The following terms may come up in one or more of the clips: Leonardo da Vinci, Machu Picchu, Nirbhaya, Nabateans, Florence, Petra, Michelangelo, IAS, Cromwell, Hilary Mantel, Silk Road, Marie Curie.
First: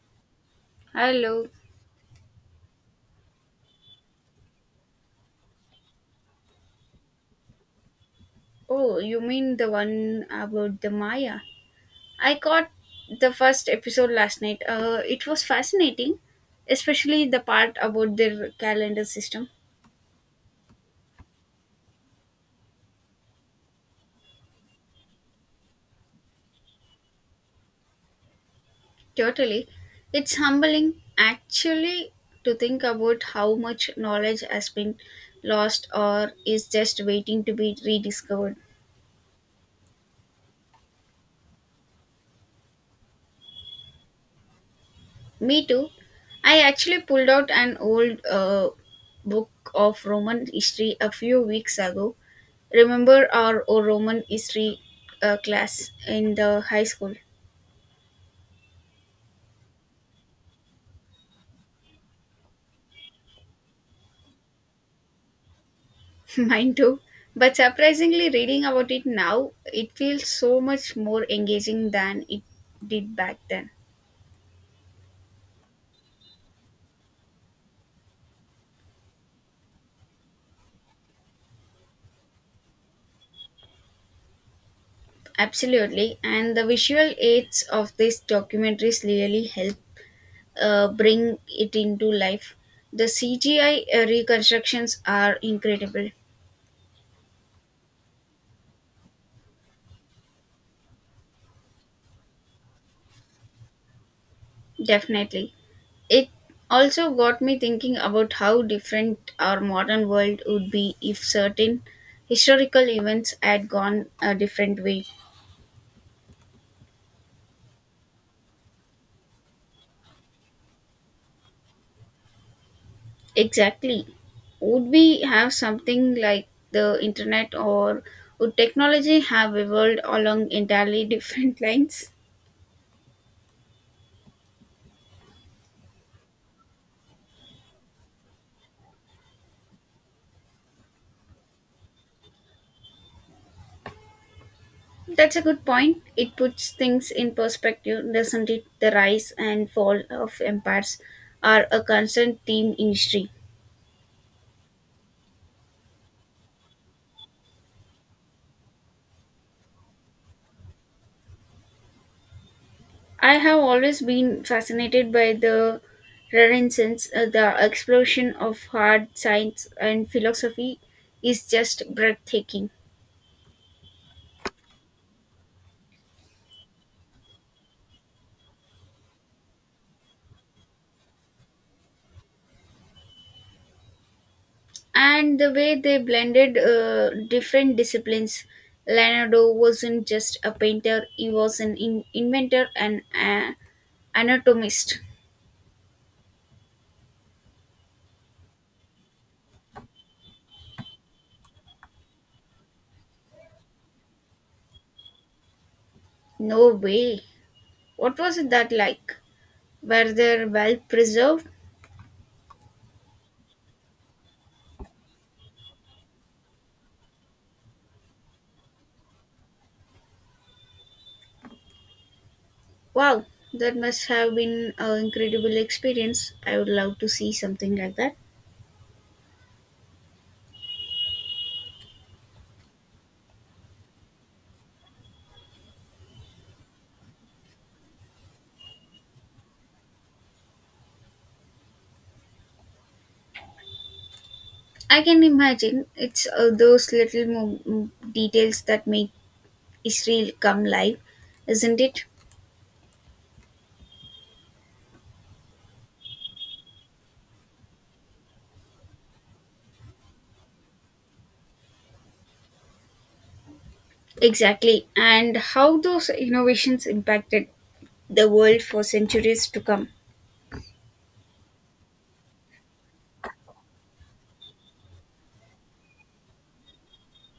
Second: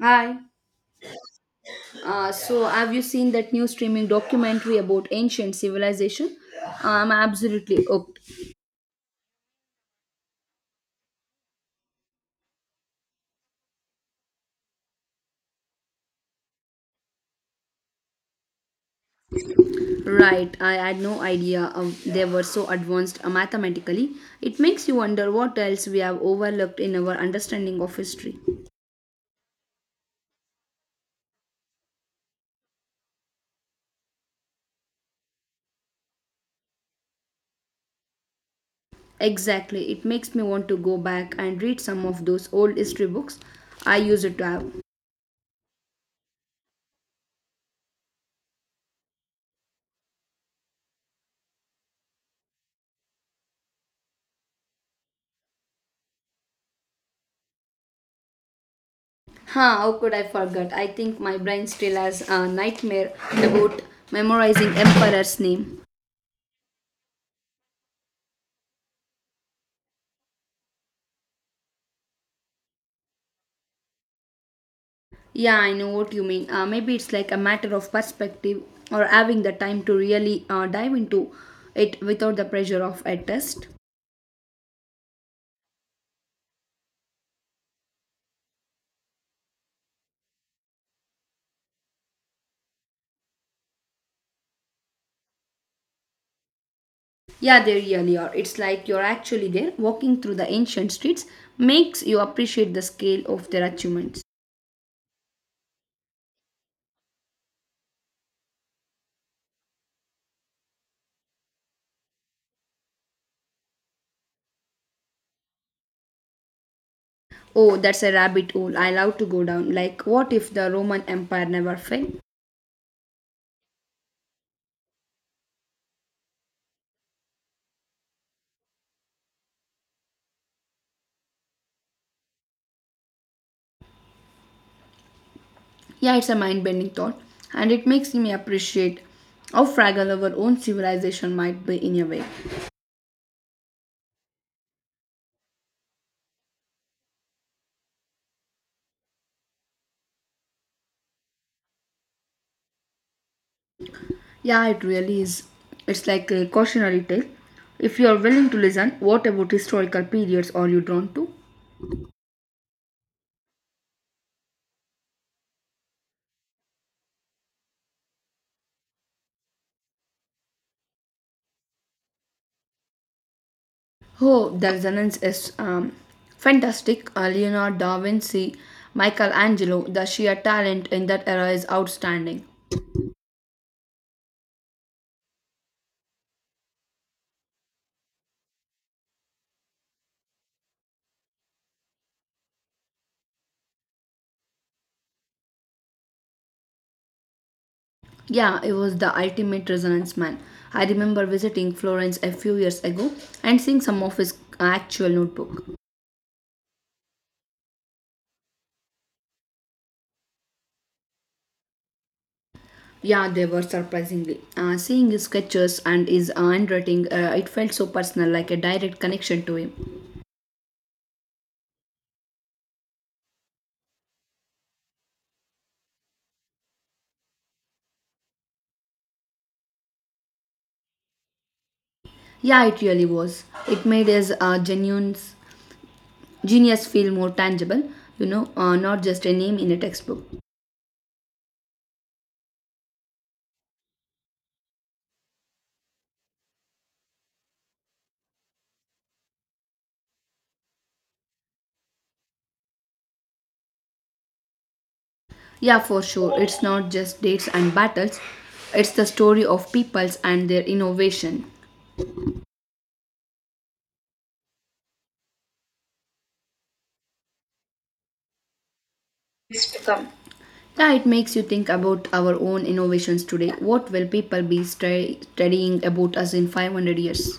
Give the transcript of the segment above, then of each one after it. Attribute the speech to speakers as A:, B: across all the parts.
A: Hi.
B: Hello.
A: So, have you seen that new streaming documentary about ancient civilization? I'm absolutely hooked.
B: Oh, you mean the one about the Maya? I caught the first episode last night. It was fascinating, especially the part about their calendar system.
A: Right, I had no idea, they were so advanced mathematically. It makes you wonder what else we have overlooked in our understanding of history.
B: Totally. It's humbling actually to think about how much knowledge has been lost or is just waiting to be rediscovered.
A: Exactly, it makes me want to go back and read some of those old history books I used to have.
B: Me too. I actually pulled out an old book of Roman history a few weeks ago. Remember Roman history class in the high school?
A: Huh, how could I forget? I think my brain still has a nightmare about memorizing emperor's name.
B: Mine too. But surprisingly, reading about it now, it feels so much more engaging than it did back then.
A: Yeah, I know what you mean. Maybe it's like a matter of perspective or having the time to really dive into it without the pressure of a test.
B: Absolutely, and the visual aids of these documentaries really help bring it into life. The CGI reconstructions are incredible,
A: Yeah, they really are. It's like you're actually there walking through the ancient streets, makes you appreciate the scale of their achievements.
B: definitely. It also got me thinking about how different our modern world would be if certain historical events had gone a different way.
A: Oh, that's a rabbit hole I love to go down. Like, what if the Roman Empire never fell?
B: Exactly. Would we have something like the internet, or would technology have evolved along entirely different lines?
A: Yeah, it's a mind bending thought, and it makes me appreciate how fragile our own civilization might be in a way.
B: That's a good point. It puts things in perspective, doesn't it? The rise and fall of empires are a constant theme in history.
A: Yeah, it really is. It's like a cautionary tale. If you are willing to listen, what about historical periods are you drawn to?
B: I have always been fascinated by the Renaissance, the explosion of hard science and philosophy is just breathtaking.
A: Oh, the resonance is fantastic. Leonardo da Vinci, Michelangelo, the sheer talent in that era is outstanding.
B: And the way they blended different disciplines. Leonardo wasn't just a painter, he was an inventor and anatomist.
A: Yeah, it was the ultimate resonance man. I remember visiting Florence a few years ago and seeing some of his actual notebook.
B: No way. What was it that like? Were they well preserved?
A: Yeah, they were surprisingly. Seeing his sketches and his handwriting, it felt so personal, like a direct connection to him.
B: Wow, that must have been an incredible experience. I would love to see something like that.
A: Yeah, it really was. It made his genuine genius feel more tangible, not just a name in a textbook.
B: I can imagine it's those little details that make Israel come live, isn't it?
A: Yeah, for sure. It's not just dates and battles, it's the story of peoples and their innovation.
B: Exactly. And how those innovations impacted the world for centuries to come.
A: Yeah, it makes you think about our own innovations today. What will people be studying about us in 500 years?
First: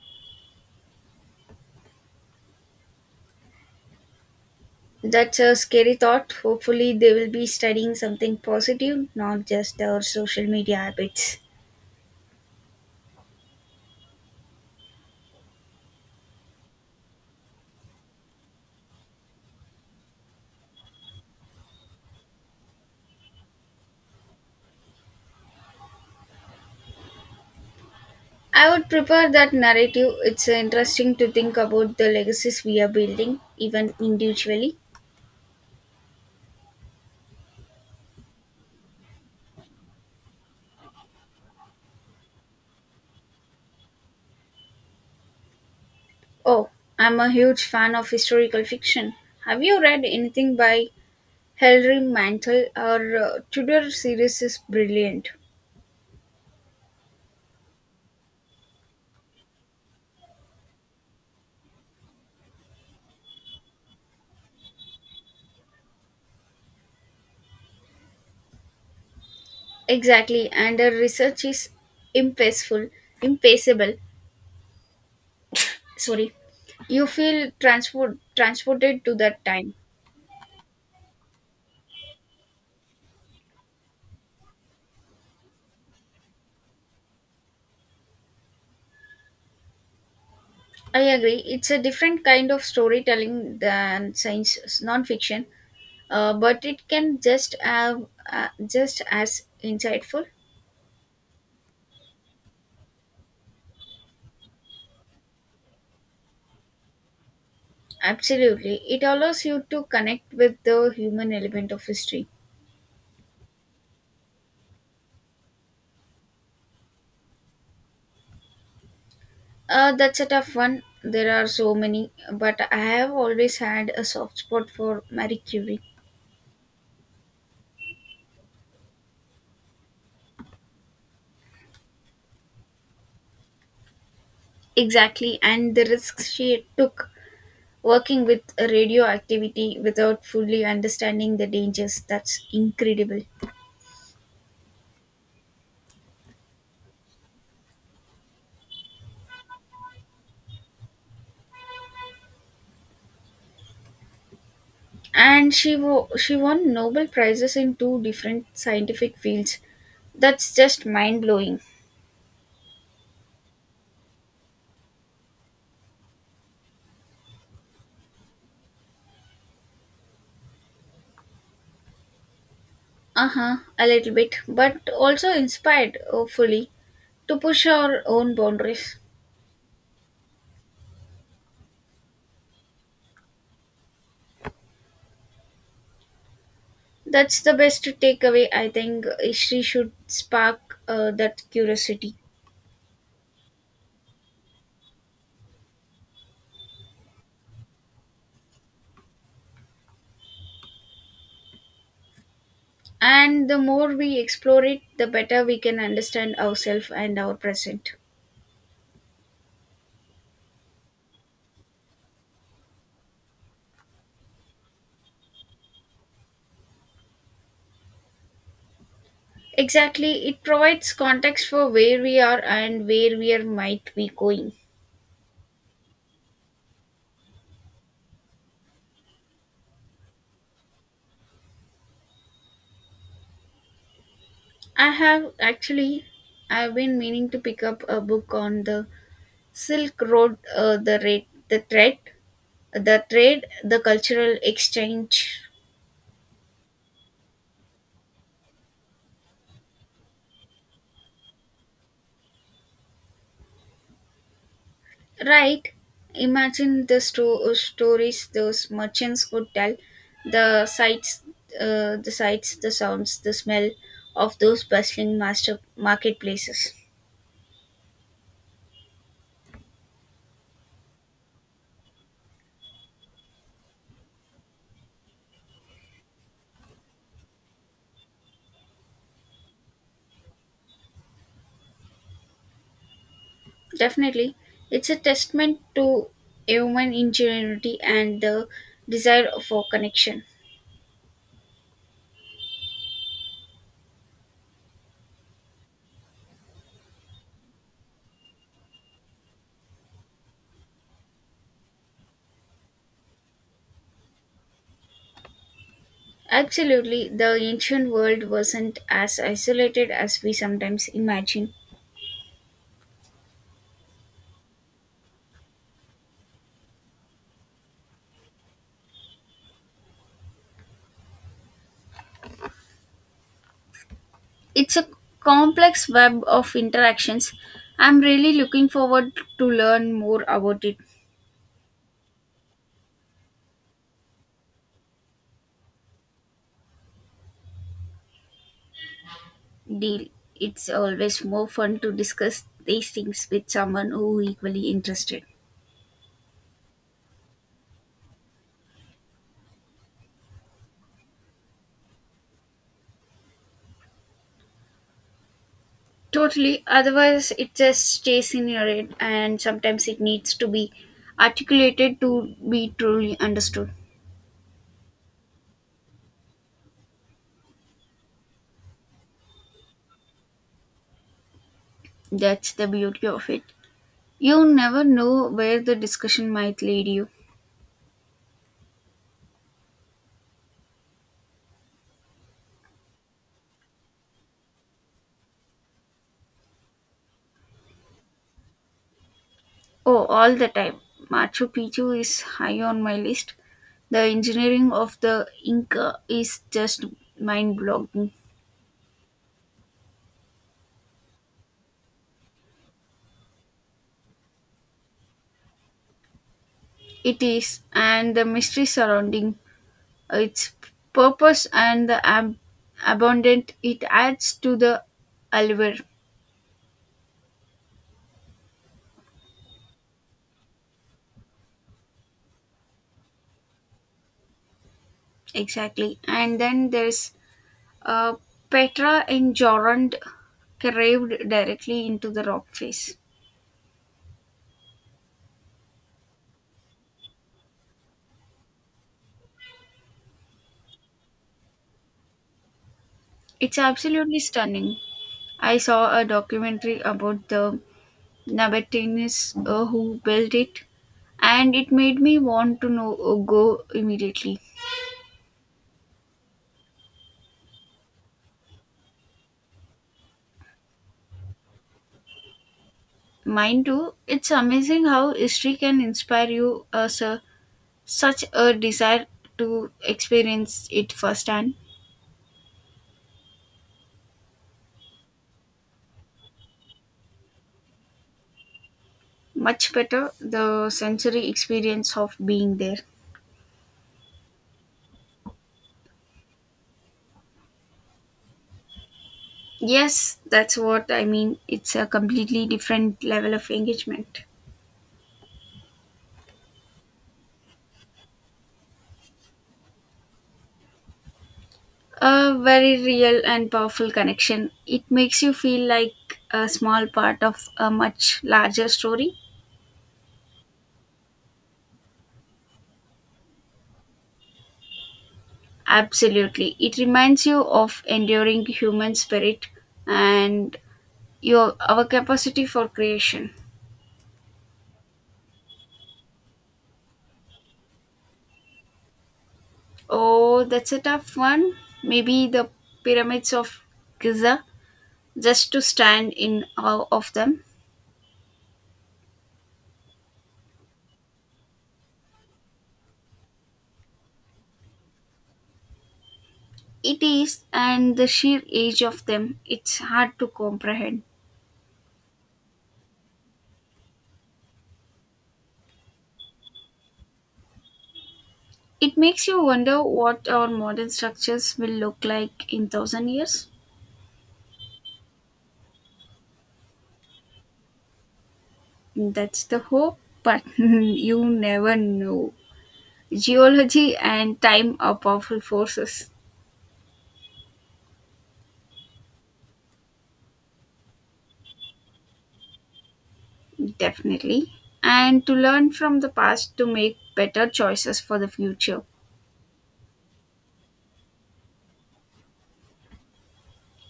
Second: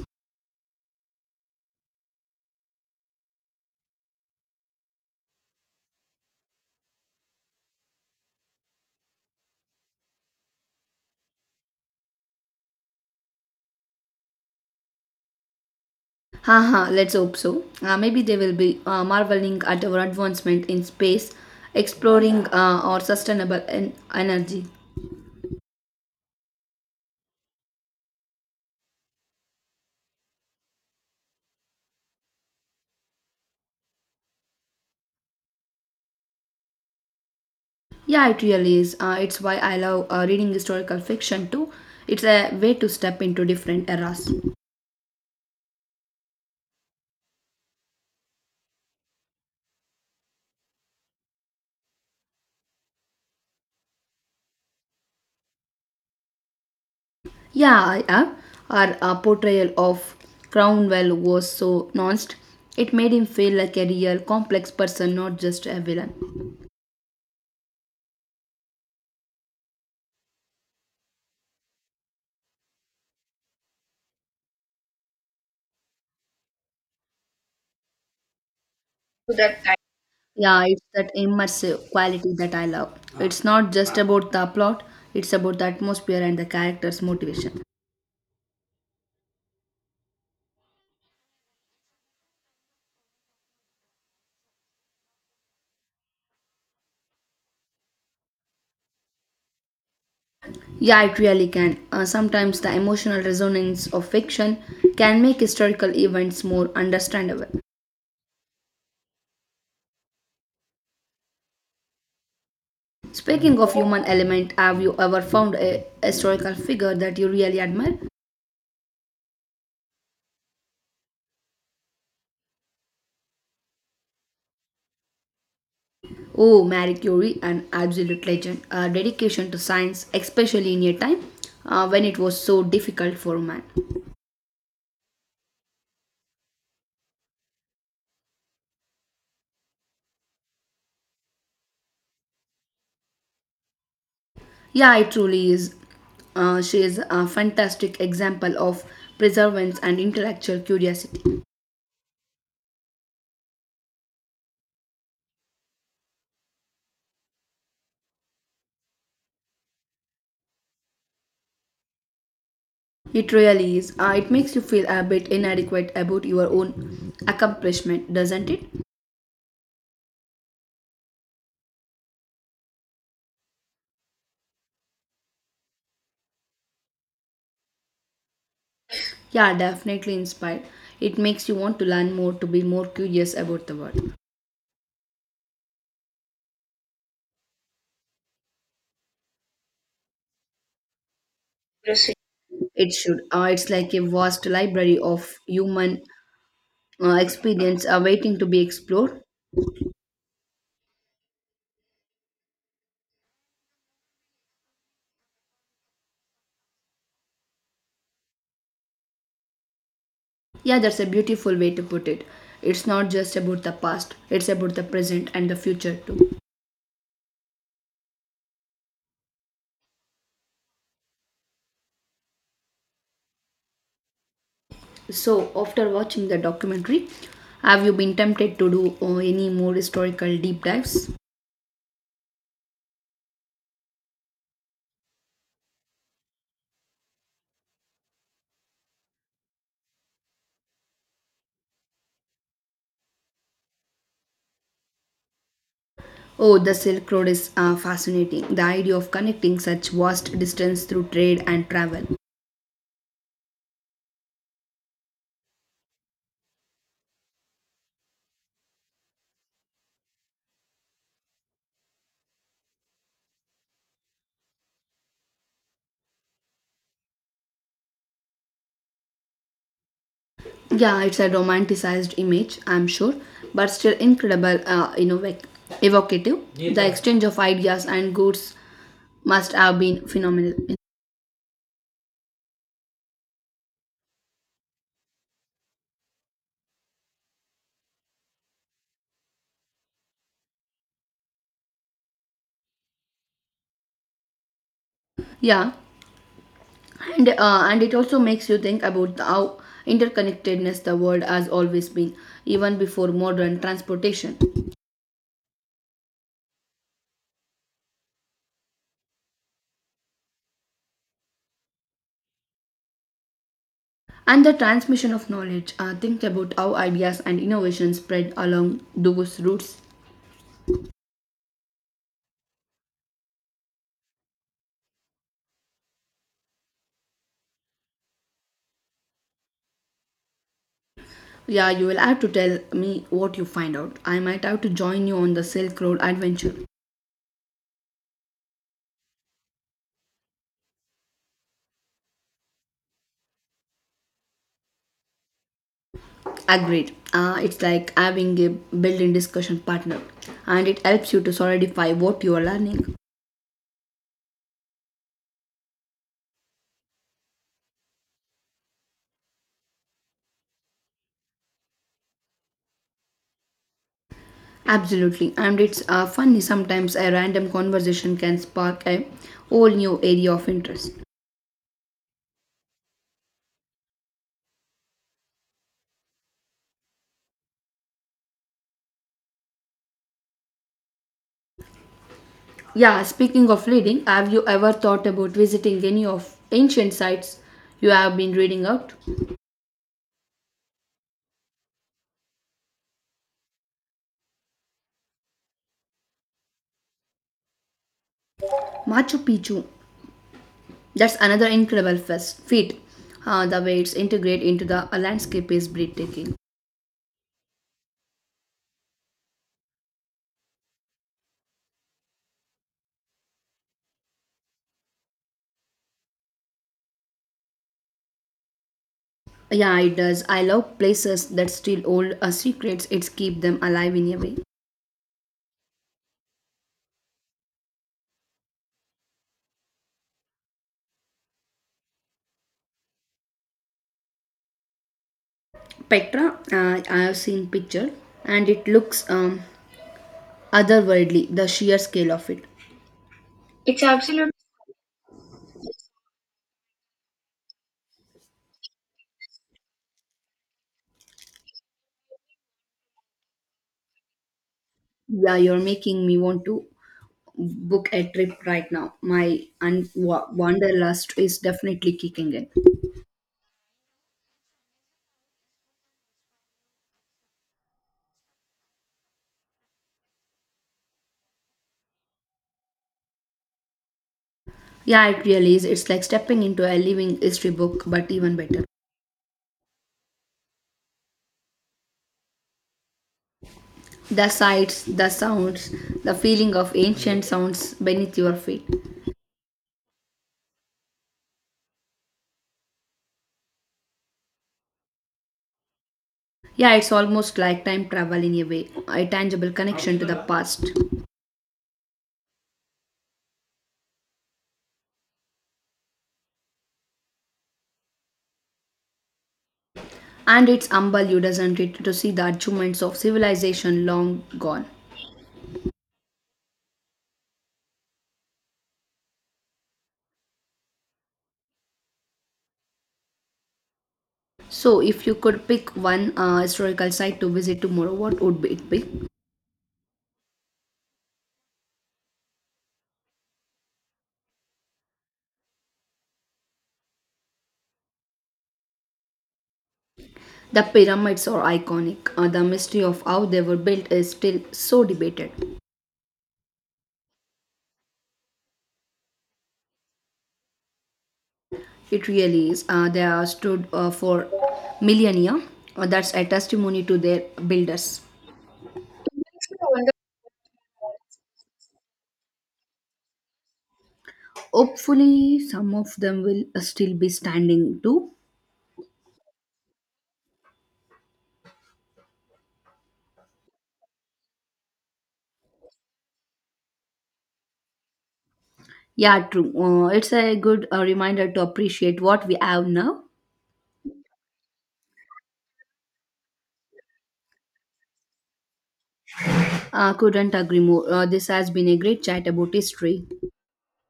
B: That's a scary thought. Hopefully, they will be studying something positive, not just our social media habits.
A: Haha, let's hope so. Maybe they will be marveling at our advancement in space, exploring our sustainable energy.
B: I would prefer that narrative. It's interesting to think about the legacies we are building, even individually.
A: Yeah, it really is. It's why I love reading historical fiction too. It's a way to step into different eras.
B: Oh, I'm a huge fan of historical fiction. Have you read anything by Hilary Mantel? Her Tudor series is brilliant.
A: Yeah, I have. Our portrayal of Cromwell was so nuanced. It made him feel like a real complex person, not just a villain.
B: Exactly, and her research is impactful, impassable. Sorry, you feel transported to that time.
A: Yeah, it's that immersive quality that I love. It's not just about the plot, it's about the atmosphere and the character's motivation.
B: I agree. It's a different kind of storytelling than science non-fiction, but it can just have just as insightful.
A: Yeah, it really can. Sometimes the emotional resonance of fiction can make historical events more understandable.
B: Absolutely, it allows you to connect with the human element of history.
A: Speaking of human element, have you ever found a historical figure that you really admire?
B: That's a tough one. There are so many, but I have always had a soft spot for Marie Curie.
A: Oh, Marie Curie, an absolute legend. Her dedication to science, especially in a time when it was so difficult for man.
B: Exactly, and the risks she took working with radioactivity without fully understanding the dangers, that's incredible.
A: Yeah, it truly is. She is a fantastic example of perseverance and intellectual curiosity.
B: And she won Nobel prizes in two different scientific fields. That's just mind blowing.
A: It really is. It makes you feel a bit inadequate about your own accomplishment, doesn't it?
B: Uh huh, a little bit, but also inspired, hopefully, to push our own boundaries.
A: Yeah, definitely inspired. It makes you want to learn more, to be more curious about the world.
B: That's the best takeaway, I think. History should spark that curiosity.
A: It should. It's like a vast library of human experience waiting to be explored.
B: And the more we explore it, the better we can understand ourselves and our present.
A: Yeah, that's a beautiful way to put it. It's not just about the past, it's about the present and the future too.
B: Exactly, it provides context for where we are and where we are might be going.
A: So, after watching the documentary, have you been tempted to do any more historical deep dives?
B: I have actually I've been meaning to pick up a book on the Silk Road, the trade, the cultural exchange.
A: Oh, the Silk Road is fascinating. The idea of connecting such vast distance through trade and travel.
B: Right? Imagine the stories those merchants could tell, the sights, the sounds, the smell of those bustling master marketplaces.
A: Yeah, it's a romanticized image, I'm sure, but still incredible, you know, like evocative. The exchange of ideas and goods must have been phenomenal.
B: Definitely, it's a testament to human ingenuity and the desire for connection.
A: Yeah, and it also makes you think about how interconnectedness the world has always been even before modern transportation,
B: Absolutely, the ancient world wasn't as isolated as we sometimes imagine.
A: and the transmission of knowledge. Think about how ideas and innovations spread along those routes.
B: It's a complex web of interactions. I'm really looking forward to learn more about it.
A: Yeah, you will have to tell me what you find out. I might have to join you on the Silk Road adventure.
B: Deal. It's always more fun to discuss these things with someone who equally interested.
A: Agreed. It's like having a built-in discussion partner, and it helps you to solidify what you are learning.
B: Totally. Otherwise, it just stays in your head, and sometimes it needs to be articulated to be truly understood.
A: Absolutely, and it's funny, sometimes a random conversation can spark a whole new area of interest.
B: That's the beauty of it. You never know where the discussion might lead you.
A: Yeah, speaking of reading, have you ever thought about visiting any of ancient sites you have been reading out?
B: Oh, all the time. Machu Picchu is high on my list. The engineering of the Inca is just mind blowing.
A: Machu Picchu, that's another incredible feat. The way it's integrated into the landscape is breathtaking.
B: It is, and the mystery surrounding its purpose and the abundant it adds to the allure.
A: Yeah, it does. I love places that still hold secrets. It's keep them alive in a way.
B: Exactly. And then there's uh, Petra in Jorand carved directly into the rock face.
A: Petra, I have seen picture, and it looks otherworldly, the sheer scale of it.
B: It's
A: It's
B: absolutely
A: absolutely.
B: stunning. I saw a documentary about the Nabateans who built it, and it made me want to know go immediately.
A: Yeah, you're making me want to book a trip right now. My wanderlust is definitely kicking in.
B: Mine too. It's amazing how history can inspire you such a desire to experience it firsthand.
A: Yeah, it really is. It's like stepping into a living history book, but even better.
B: Much better the sensory experience of being there.
A: The sights, the sounds, the feeling of ancient sounds beneath your feet.
B: Yes, that's what I mean. It's a completely different level of engagement.
A: Yeah, it's almost like time travel in a way, a tangible connection to the past.
B: A very real and powerful connection. It makes you feel like a small part of a much larger story.
A: And it's humble you, doesn't it, to see the achievements of civilization long gone.
B: Absolutely. It reminds you of enduring human spirit and your our capacity for creation.
A: So, if you could pick one historical site to visit tomorrow, what would it be?
B: Oh, that's a tough one. Maybe the pyramids of Giza just to stand in awe of them.
A: The pyramids are iconic. The mystery of how they were built is still so debated.
B: It is and the sheer age of them. It's hard to comprehend.
A: It really is. They are stood for millennia. That's a testimony to their builders.
B: It makes you wonder what our modern structures will look like in 1,000 years.
A: Hopefully, some of them will still be standing too.
B: That's the hope, but you never know. Geology and time are powerful forces,
A: Yeah, true. It's a good reminder to appreciate what we have now.
B: definitely. And to learn from the past to make better choices for the future.
A: Couldn't agree more. This has been a great chat about history.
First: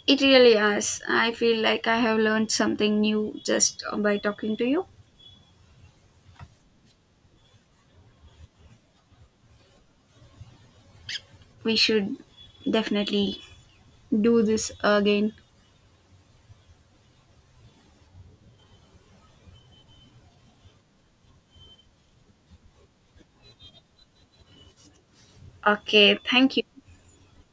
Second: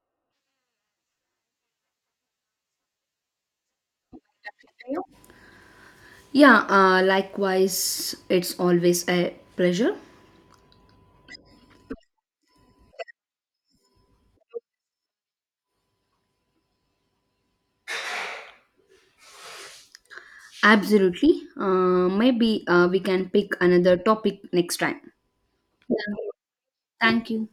B: It really is. I feel like I have learned something new just by talking to you.
A: Yeah, likewise, it's always a pleasure.
B: We should definitely do this again.
A: Absolutely. Maybe we can pick another topic next time. Yeah.
B: Okay, thank you.
A: Thank you.